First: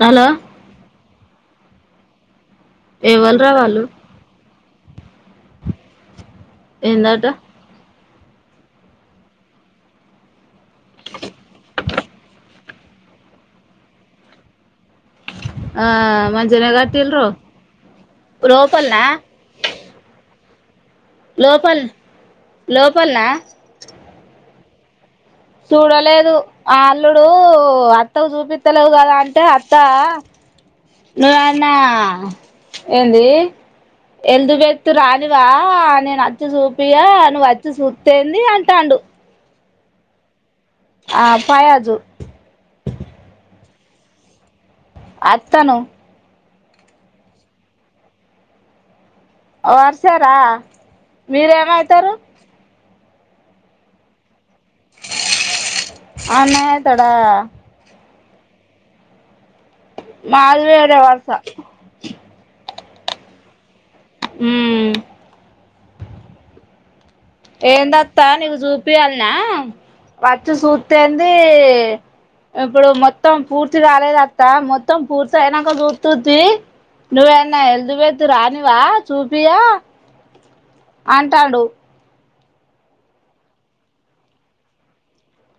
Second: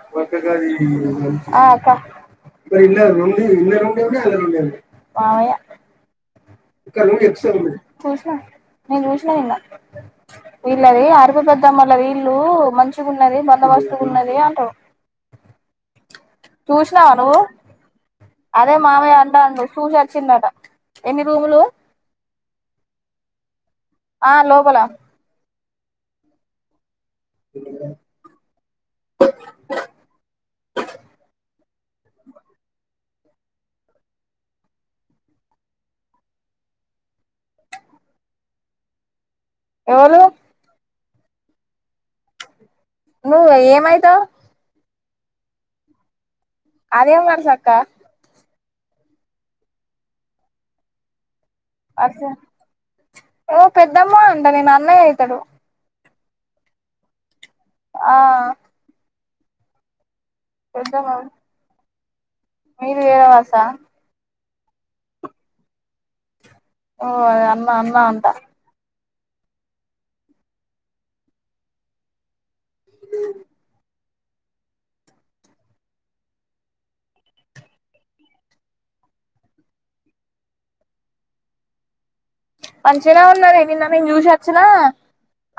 Hello ఒకక్క గది ఆ అక్క మరి ఇ రండి ఎవల్రా ఇల్ వాళ్ళు ర ఉండేవరా అలా ర [unintelligible] మావయ్య కడు ఏందట ఎ సో రూ చూసిన నేను చూసినా నిన్న వీళ్ళది అరపి పెద్దామళ్ళాది ఇల్లు మంచిగా ఉన్నది బందోబస్తుగా ఉన్నది అంటావు ఆ మంచిగనే చూసినావా కట్టిల్రు నువ్వు అదే లోపల్నా మామయ్య అంటాండు చూసి వచ్చిండట లోపల్ లోపలనా ఆ లోపల చూడలేదు ఆల్ అల్లుడు అత్తకు చూపితలేవు కదా అంటే అత్త మీ ఆయన ఏ ఏంది ఎందుకేతిర్రు రానిరా నేను అచ్చి చూపియా నువ్వు వచ్చి చూస్తే ఏంది అంటాడు ఎవళ్ళూ ఆ పవాజు నువ్ ఏమైతావ్ అత్తను అదేం వరిసాక్క వరుసే రా మీరేంమైతారు వరుస ఓ పెద్దమ్మ అంట నేను అన్నయ్య అయితాడు అన్నైతాడ ఆ మాదివేరే వరస మీరు వేరె బస్సా ఉ అమ్మ అమ్మ ఏందత్తా అంట నీగుజూ ప్పాలన్న వచ్చి చూతేంది ఇప్పుడు మొత్తం పూర్తి రాలేదు మొత్తం పూర్తి అయినాక చూత్తు తీ నువ్వేన్న ఎల్జీబెత్ రానివా చూపియా అంటాండు మంచిగనే ఉన్నది. నిన్న నేను చూసొచ్చిన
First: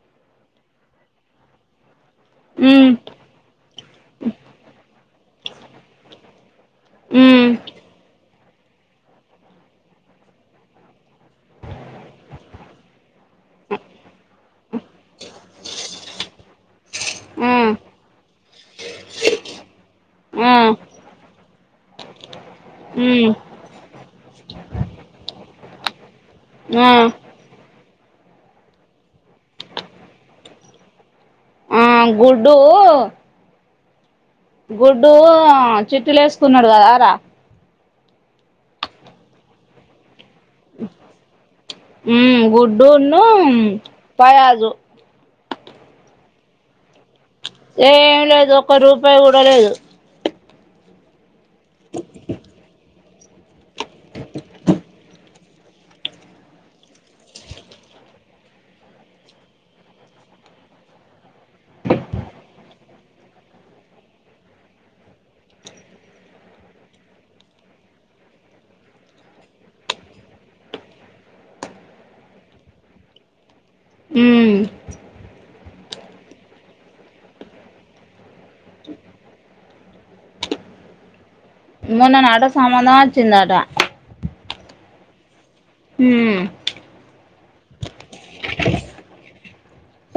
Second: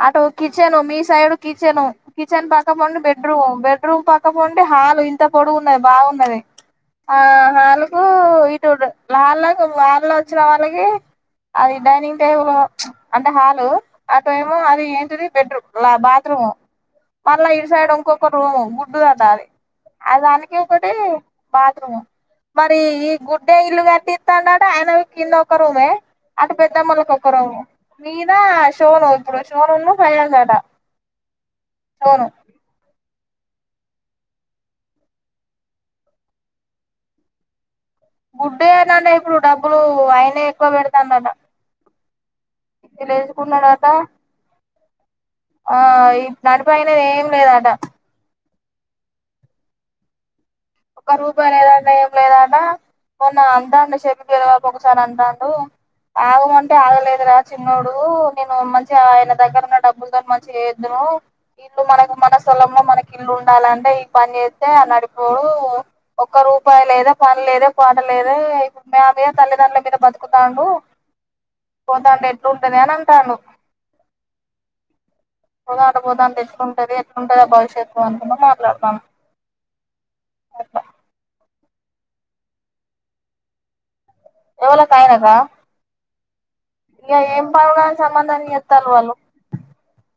అటు కిచెను మీ సైడ్ కిచెను. కిచెన్ ఉమ్ పక్కపోండి బెడ్రూమ్ బెడ్రూమ్ పక్క పోండి హాలు ఇంత పొడుగున్నది బాగున్నది ఆ ఉమ్ హాలు కు చూడు వాళ్ళకు వాళ్లు వచ్చిన వాళ్ళకి అది డైనింగ్ టేబుల్ అంటే హాలు అటేమో అది ఏంటిది బెడ్రూమ్ బాత్రూమ్ మళ్ళ ఆ ఇటు సైడ్ ఇంకొక రూమ్ గుడ్దకటాలి అ ఆ దానికి ఒకటి బా మరి ఈ ఉమ్ గుడ్డె ఇల్లు కట్టి ఇత్తాండట అయనకిన్న ఒక రూమే అటు ఆ పెద్దమ్మలకొక్కరోగం మీద షోను ఇప్పుడు షోనును ఫైనుందట ఆ గుడ్డు గుడ్డు ఆ చిట్టిలు వేసుకున్నాడు కదా రా గుడ్డ ఏంటే ఇప్పుడు డబ్బులు అయి గుడ్డే ఎక్కువ పెడతాండట మ్మ్ వీళ్ళు గుడ్డున్ను వేసుకున్నాడట పయాజు ఆ ఇ నడిపయిన ఏం లేదట ఏమి లేదు ఒక్క రూపాయి కూడలేదు ఒక రోజు వదలడం ఏంలేదట మొన్న అంటాండు చెషబ పెద్దబాపు ఒకసారి అంటాండు ఆగమంటే ఆగలేదురా చిన్నోడు నేను మంచిగా ఆయన దగ్గర ఉన్న డబ్బులతో మంచిగ చేద్దును ఇల్లు మనకు మన స్థలంలో మనకి ఇల్లు ఉండాలంటే ఈ పని చేస్తే ఆ నడిపోడు ఒక్క రూపాయి లేదా పని లేదె పాట లేదే మేమె తల్లిదండ్రుల మీద బతుకుతాండు పోతాంటె ఎట్లుంటంది అని అంటాండు హ్మ్ పోతాంటే పోతాంటే ఎట్లుంటది ఎట్లుంటదో భవిష్యత్తు అనుకుంటా మాట్లాడతాండు మొన్ననట సంబంధం వచ్చిందట ఎవలకు ఆయనకా హ్మ్ ఇక ఏం పనుందని సంబందం చేస్తాండ్రు వాళ్ళు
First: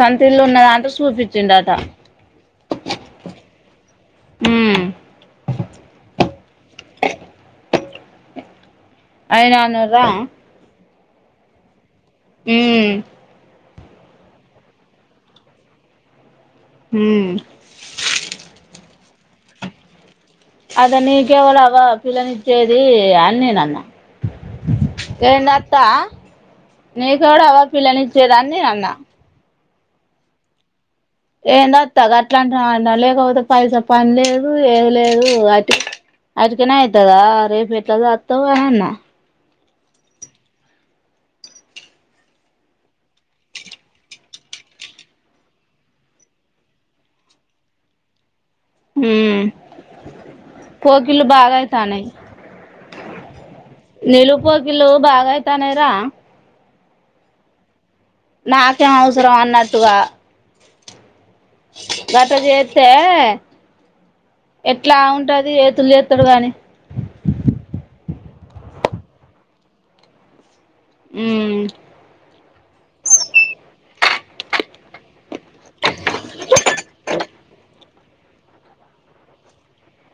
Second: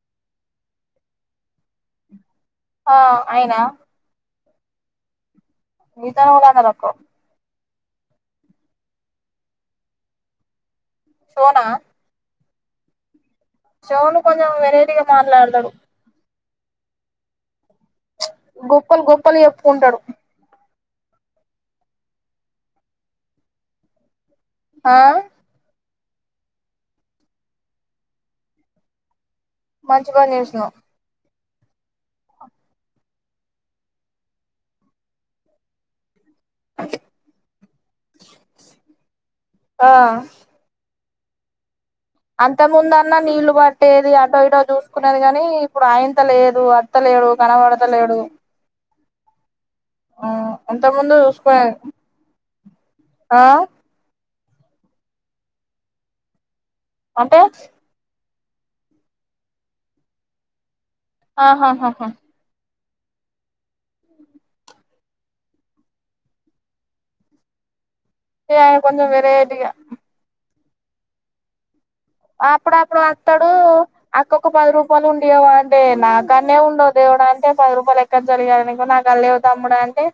సొంతిల్లు ఉన్నదా అంట సూపిచిండట ఆ అయినా మ్ మిగితా వాళ్ళవి గనుక్కో ఐదు అన్నారు రా సోనా మ్ షోను కొంచం వెరైటీగా మాట్లాడుతడు మ్ గొప్పలు గొప్పలు చెప్పుకుంటడు అద నీ కేవలగొ పిల్లనిచ్చేది అని నేను అన్న ఆ ఏందత్త నీకెవడు అవ పిల్లని ఇచ్చేదాన్ని అన్న మంచి పని జేసినవ్ ఏందత్త గట్ల అంటున్నావు అన్న లేకపోతే పైసా పని లేదు ఏంలేదు అటి అట్టిగనే ఐతదా రేపు ఎట్ల సాకతావు అనన్న ఆ అంత ముందు అన్న నీళ్లు పట్టేది అటో ఇటో చూసుకునేది గానీ ఇప్పుడు ఆయంత లేదు అత్తలేడు కనబడతలేడు మ్ ఇంత ముందు కోకిలు బాగా అయి చూసుకునేది తానే ఆ నీలు కోకిల్లు బాగా అయితానయరా అంటే నాకేం అవసరం అన్నట్టుగా ఆహాహాహా తే ఎట్ల ఉంటది ఎతులు చేస్తాడు కాగానీ కొంచెం వెరైటీగా ఉ అప్పుడు అప్పుడు అత్తడు అక్కొక్క పది రూపాయలు ఉంటియ్యావ అంటే నాకానే ఉండదు దేవడ అంటే పది రూపాయల అక్క జరిగాయనుకో నాకు అళ్ళ అవు తమ్ముడు అంటే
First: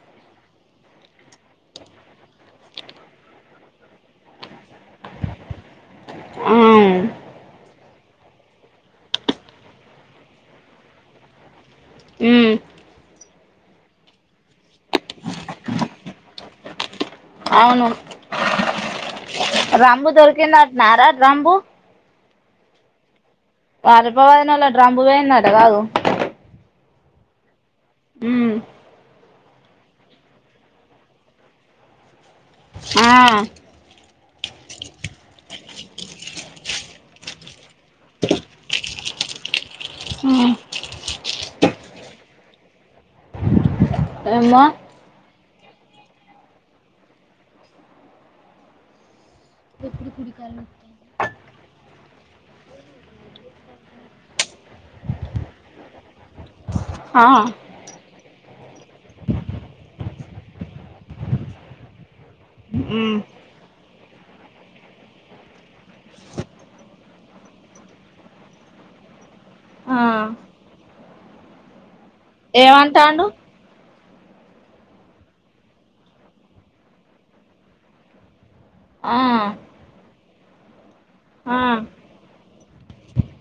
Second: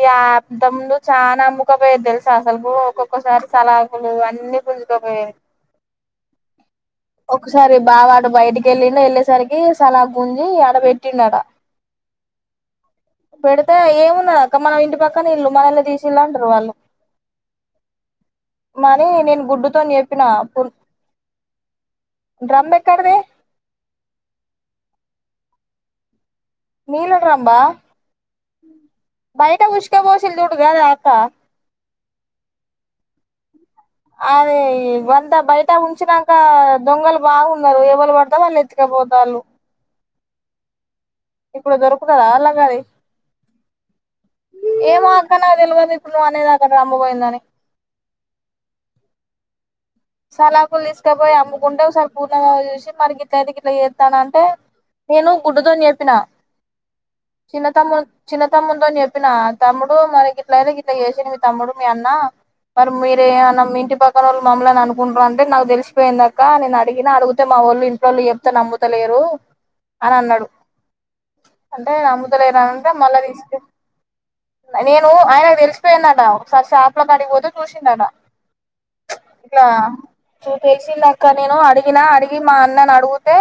ఈ అ తముందు చాలనా అమ్ముకపోయేది తెలుసు అసలు ఒక్కొక్కసారి సలాకులు అన్ని గుంజుకోపోయేది ఆ ఒక్కసా సర బాబడు బయటికి వెళ్ళండు వెళ్ళేసరికి సలా గుంజి ఆడ పెట్టిండు అడ ఉ పెడితే ఏమున్నా అక్క మనం ఇంటి పక్కన ఇల్లుు మనళ తీసిళ్ళ అంటారు వాళ్ళు అవును మని నేను గుడ్డుతోని రాంబు చెప్పిన దొరికిందట నా ర రాంబు డ్రమ్ ఎక్కడిది వాలపా వదినాల డ్రంపు పోయిందట గాదు నీళ్ల డ్రంబ్ ఆ ఊ బయట ఉష్క పోసలు చడుగాదాకా ఆ అది వంత బయట ఉంచినక దొంగలు బాగున్నారు ఏవలు పడితే వాళ్ళు ఎత్తికపోతాలు ఆ ఇప్పుడు దొరుకుత రా అలా గది ఏమో నాకు తెలివదు ఇప్పుడు అనేదాక డ్రంబ్ పోయిందని సలకులు తీసుకబోయ్ గుండె ఒకసారి పూర్ణంగా చేసి మనకి ఇట్ల అయితే ఇట్లా చేస్తాన అంటే నేను గుడ్డుదు అని చెప్పిన ఆ చిన్నత మ్ము చిన్నత తమ్ముంద అని చెప్పిన తమ్ముడు మనకి ఇట్లయితే ఇట్లా చేసాన మీ తమ్ముడు మీ అన్న ప ఉమ్ మేర ఆనమీ పక్కనొళ్ళు మమలా న అంట్ర అంటే నాకు తెలిసిపోయిందాక నేను అడిగినా అడిగితే మా వాళ్ళు ఇంట్లోళ్ళు చెప్తే నమ్ముతలేరు ఆ అని అన్నాడు ముదలై రాంట మళ్ల ఏమంటాండు తీసుకు నేను ఆయనకు తెలిసిపోయిందట ఒకసారి షాప్ లో ద అడిగిపోతే చూసిందట ఆ ఇట్లా తెల్సింది అక్క నేను ఆ అడిగినా అడిగి మా అన్నని అడిగితే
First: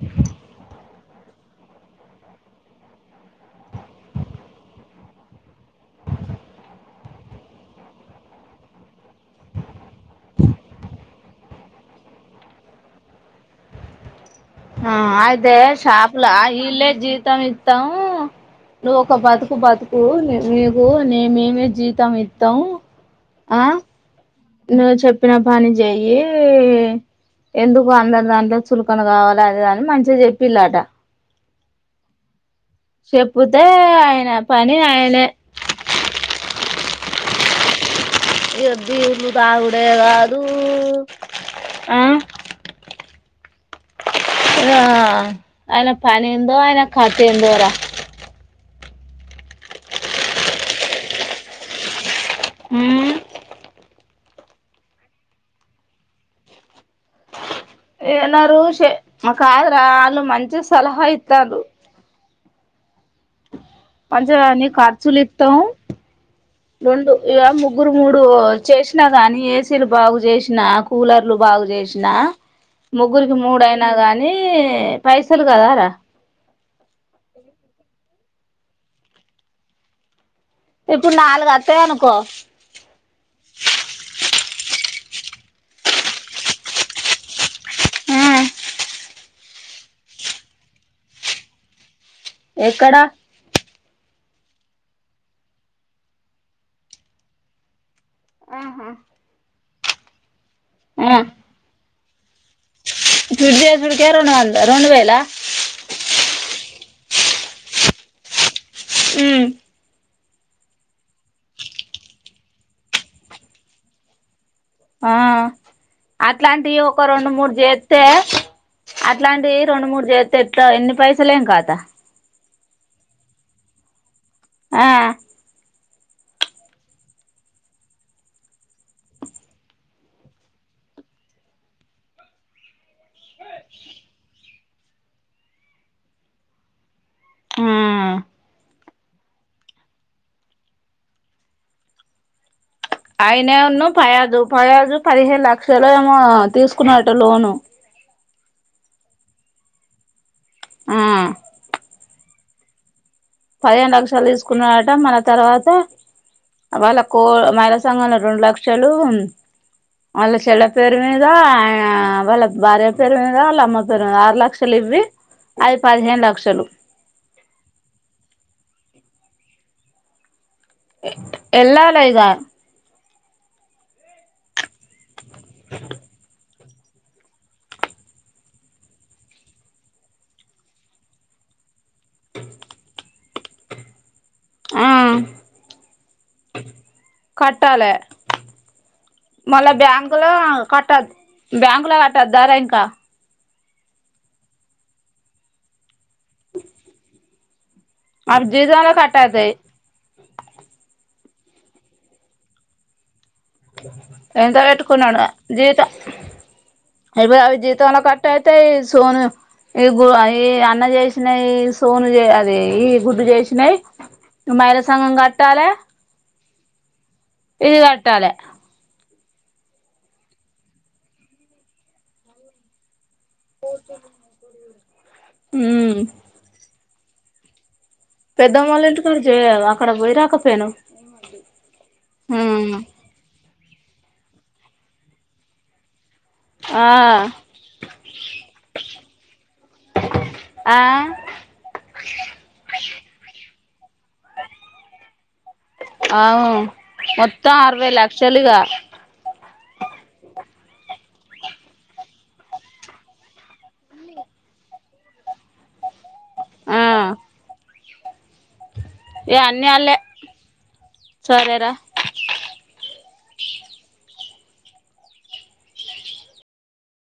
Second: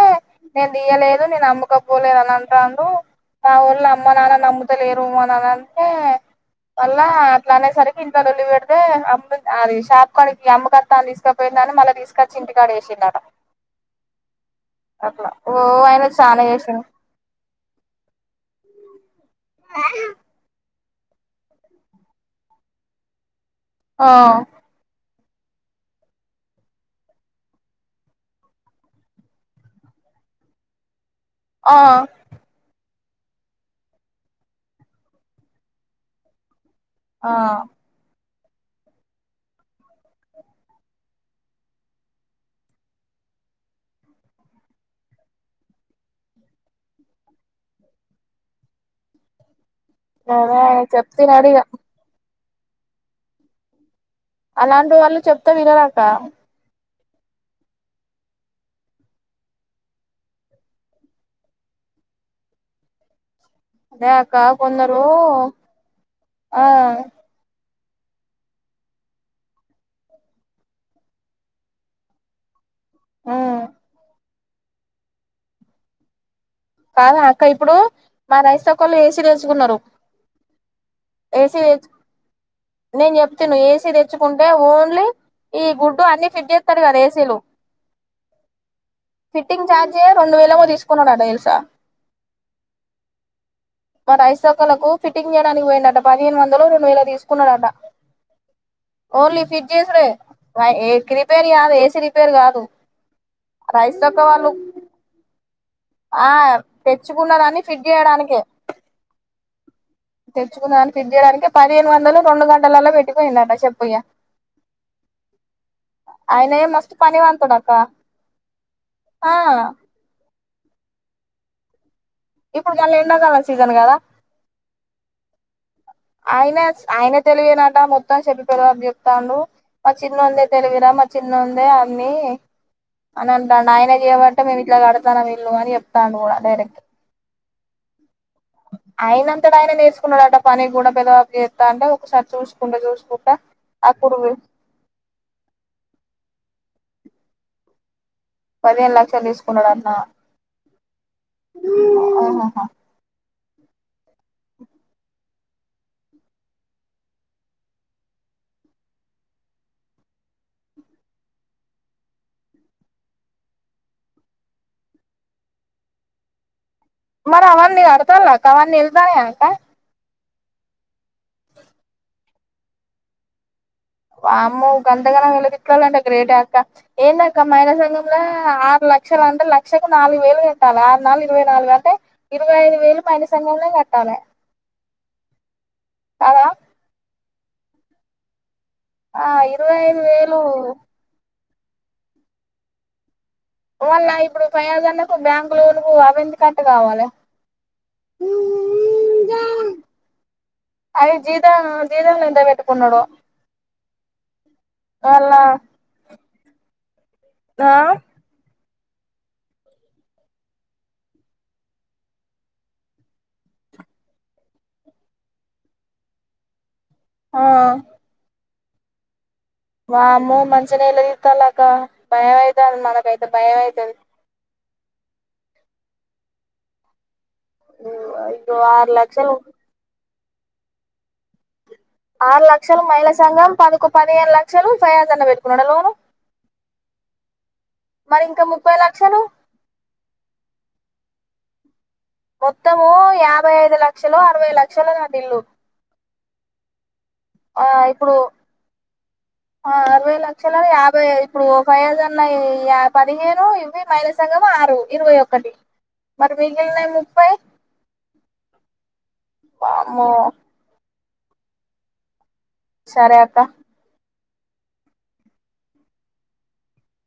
నేను దియలేదు నేను నమ్మకపోలేదు అని అంటుాను నా ఊళ్ళ అమ్మ నాన్నని నమ్ముతలేరు అని అని అంటే మళ్ళ అట్లా అనేసరికి ఇంట్లో లొల్లి పెడితే అమ్ అది షాప్ కాని అమ్మక తాను తీసుకపోయింద దాన్ని మళ్ళీ తీసుకొచ్చి ఇంటికాడ వేసిండట ఆ అట్లా ఓ అయితే ఆయన షాపులా చానా చేసిండు ఇల్లే జీతం ఇత్తాము ను బతుకు బతుకు నేమేమే జీతం ఇత్తం ఆ నన్ను చెప్పిన పని చెయ్యి ఎందుకు అందరు దాంట్లో చులకన కావాలి అది అని మంచిగా చెప్పిలాట ఆ చెప్పతే ఆయన పని ఆయనే ఆ ఇది ఉళ తాగుడే కాదు ఆ ఆ అయిన పని ఎందో అయిన కథ ఎందోరా అదే చెప్త నడిగా ఉమ్ అలాంటి వాళ్ళు చెప్తా వినరాక ఎనరు షే మా కాదురా అల్లు మంచిగా సలహా ఇత్తాల్లు అదే అక్క మంచిగాని కొందరు ఖర్చులు ఇత్తం ఆ రెండు ఇగ ము ముగ్గురు మూడు చేసినా గానీ ఏసీలు బాగు చేసినా కూలర్లు బాగు చేసినా ముగ్గురికి ఉమ్ మూడయినా గాని నీ పైసలు కదారా కాదా అక్క ఇప్పుడు మా రైస్కళ్ళు ఏసీ దెచ్చుకున్నరు ఇప్పుడు నాలుగు అత్తయి అనుకో నేను చెప్తును ఏసీ తెచ్చుకుంటే ఓ ఓన్లీ ఈ గుడ్డు అన్ని ఫిట్ చేత్తారు గదా ఏసీలు ఆ ఫిట్టింగ్ ఛార్జే రెండు వేలమో తీసుకున్నాడట తెలుసా ఎక్కడా లకు ఫిటింగ్ జేయడానికి పోయిండట పదిహేను వందలు రెండు వేలో తీసుకు కునడ ట ఆహా ఓన్లీ ఫి గీసరే ఏ ఆ క్రిపేర్యాద ఏసీ పేరు గా దు ఫ్రిడ్జ్ జేసుడుకే రెండువేల ఆ తెచ్చుకున్న దాన్ని ఫిడ్ చేయడానికే ఉ తెచ్చుకుందాని ఫిట్ జేయడానికే పదిహేను వందలు రెండు గంటలల్లో పెట్టిపోయిందట చెప్పయ ఆ ఆయనే అట్లాంటి మస్తు ఒక రెండు మూడు పనివంతుడు అక్క చేస్తే ఆ అట్లాంటి రెండు మూడు చేస్త ఎట్లా ఎన్ని పైస లేం కాదా ఇప్పుడు గలా ఎన్న కాలా సీజన్ కదా ఆ ఆయన ఆయన తెలివేనట మొత్తం చెప్పి పెదవాని చెప్తాడు మా చిన్నోందే తెలివిరా మా చిన్నోందే అన్ని అనంటండు ఆయన చేయమంటే మేము ఇల కడతాన్నం ఇల్లు అని చెప్తాండు గూడా డైరెక్ట్ ఊ ఆయనంతటాయన నేసుకున్నాడట పని కూడా పెదవాబ చేస్తా అంటే ఒకసారి చూసు అయినే ఉన్నా పయాజు పయాజు పదిహేను లక్షలు ఏమో తీసుకున్నట లోను పదిహేను లక్షలు తీసుకున్నాడంట్నా ఆ ఆఓహా ఆ పదిహేను లక్షలు తీసుకున్నారట మన తర్వాత వాళ్ళ కో మహిళా సంఘంలో రెండు లక్షలు వాళ్ళ చెల్ల పేరు మీద ఆ వాళ్ళ భార్య పేరు మీద వాళ్ళ అమ్మ పేరు మీద ఆరు లక్షలు ఇవవి అది పదిహేను లక్షలు మరి అవన్నీ కడతాల్ల అక్క అవన్నీ వెళ్తానే అక ఎల్లాలే ఇగ వామ్మో ఇంతగానం ఈల్లు చిక్కళ్లంటే గ్రేటే అక్క ఏందక్క మైల సంఘంలో ఆరు లక్షలంటే లక్షకు నాలుగు వేలు గట్టాల ఆరు నాలుగు ఇరవై నాలుగు అంటే ఇరువైదు వేలు పైన సంఘలో కట్టాలే ఆ కాదా కట్టాలే మల్ల ఇరవై ఐదు బ్యాంకలో వేలు కట్టదు బ్యాంకులో కట్టద్దారా ఇంకా వాళ్ళ ఇప్పుడు పయాదండకు బెంగళూరుకు అవంత కట్ట కావాలి అవి జీతంలో కట్టయితాయి అదే జీతా జీతం ఎంతా పెట్టుకున్నాడో ఎంత పెట్టుకున్నాడో వాళ్ళ జీతం ఎవరి ఎవరి ఆ జీతాలో కట్టా ఎయితేయి సోను ఈ గు ఈ అన్న చేసినాయి సోను అది ఈ గుడ్డు చేసినాయి మైళసంగం కట్టాలే ఆ ఇదిగాట్టాలే వామ్మో మంచినీళ్ళ తిద్ద లాగా భయంమైతుంది మనకైతే భయమైతది హ్మ ఇగో పెద్దమ్మళ్ళ ఆరు ఇంటి అక్కడ లక్షలు చేయదు అక్కడ పోయి రా కాపేను ఆరు లక్షలు మహిళా సంఘం పదకో పదిహేను లక్షలు ఫయాజ్ అన్న పెట్టుకున్నాడా లోను ఆ మరి ఇంకా ముప్పై లక్షలు ఆ మొత్తము యా భాయ్ ఐదు లక్షలో అరవై లక్షలో అండి ఇల్లు అవు మొత్తం అరవై ఇప్పుడు లక్షలుగా లక్ష యాభై ఇప్పుడు ఫైజన్నా పదిహేను ఇవవి మైనస్ అంగ ఆరు ఇరవై ఒకక్కటి మరి మీగీలీన్నా ముఫై ఏ అన్ని అల్లే సరెర సరే అక్క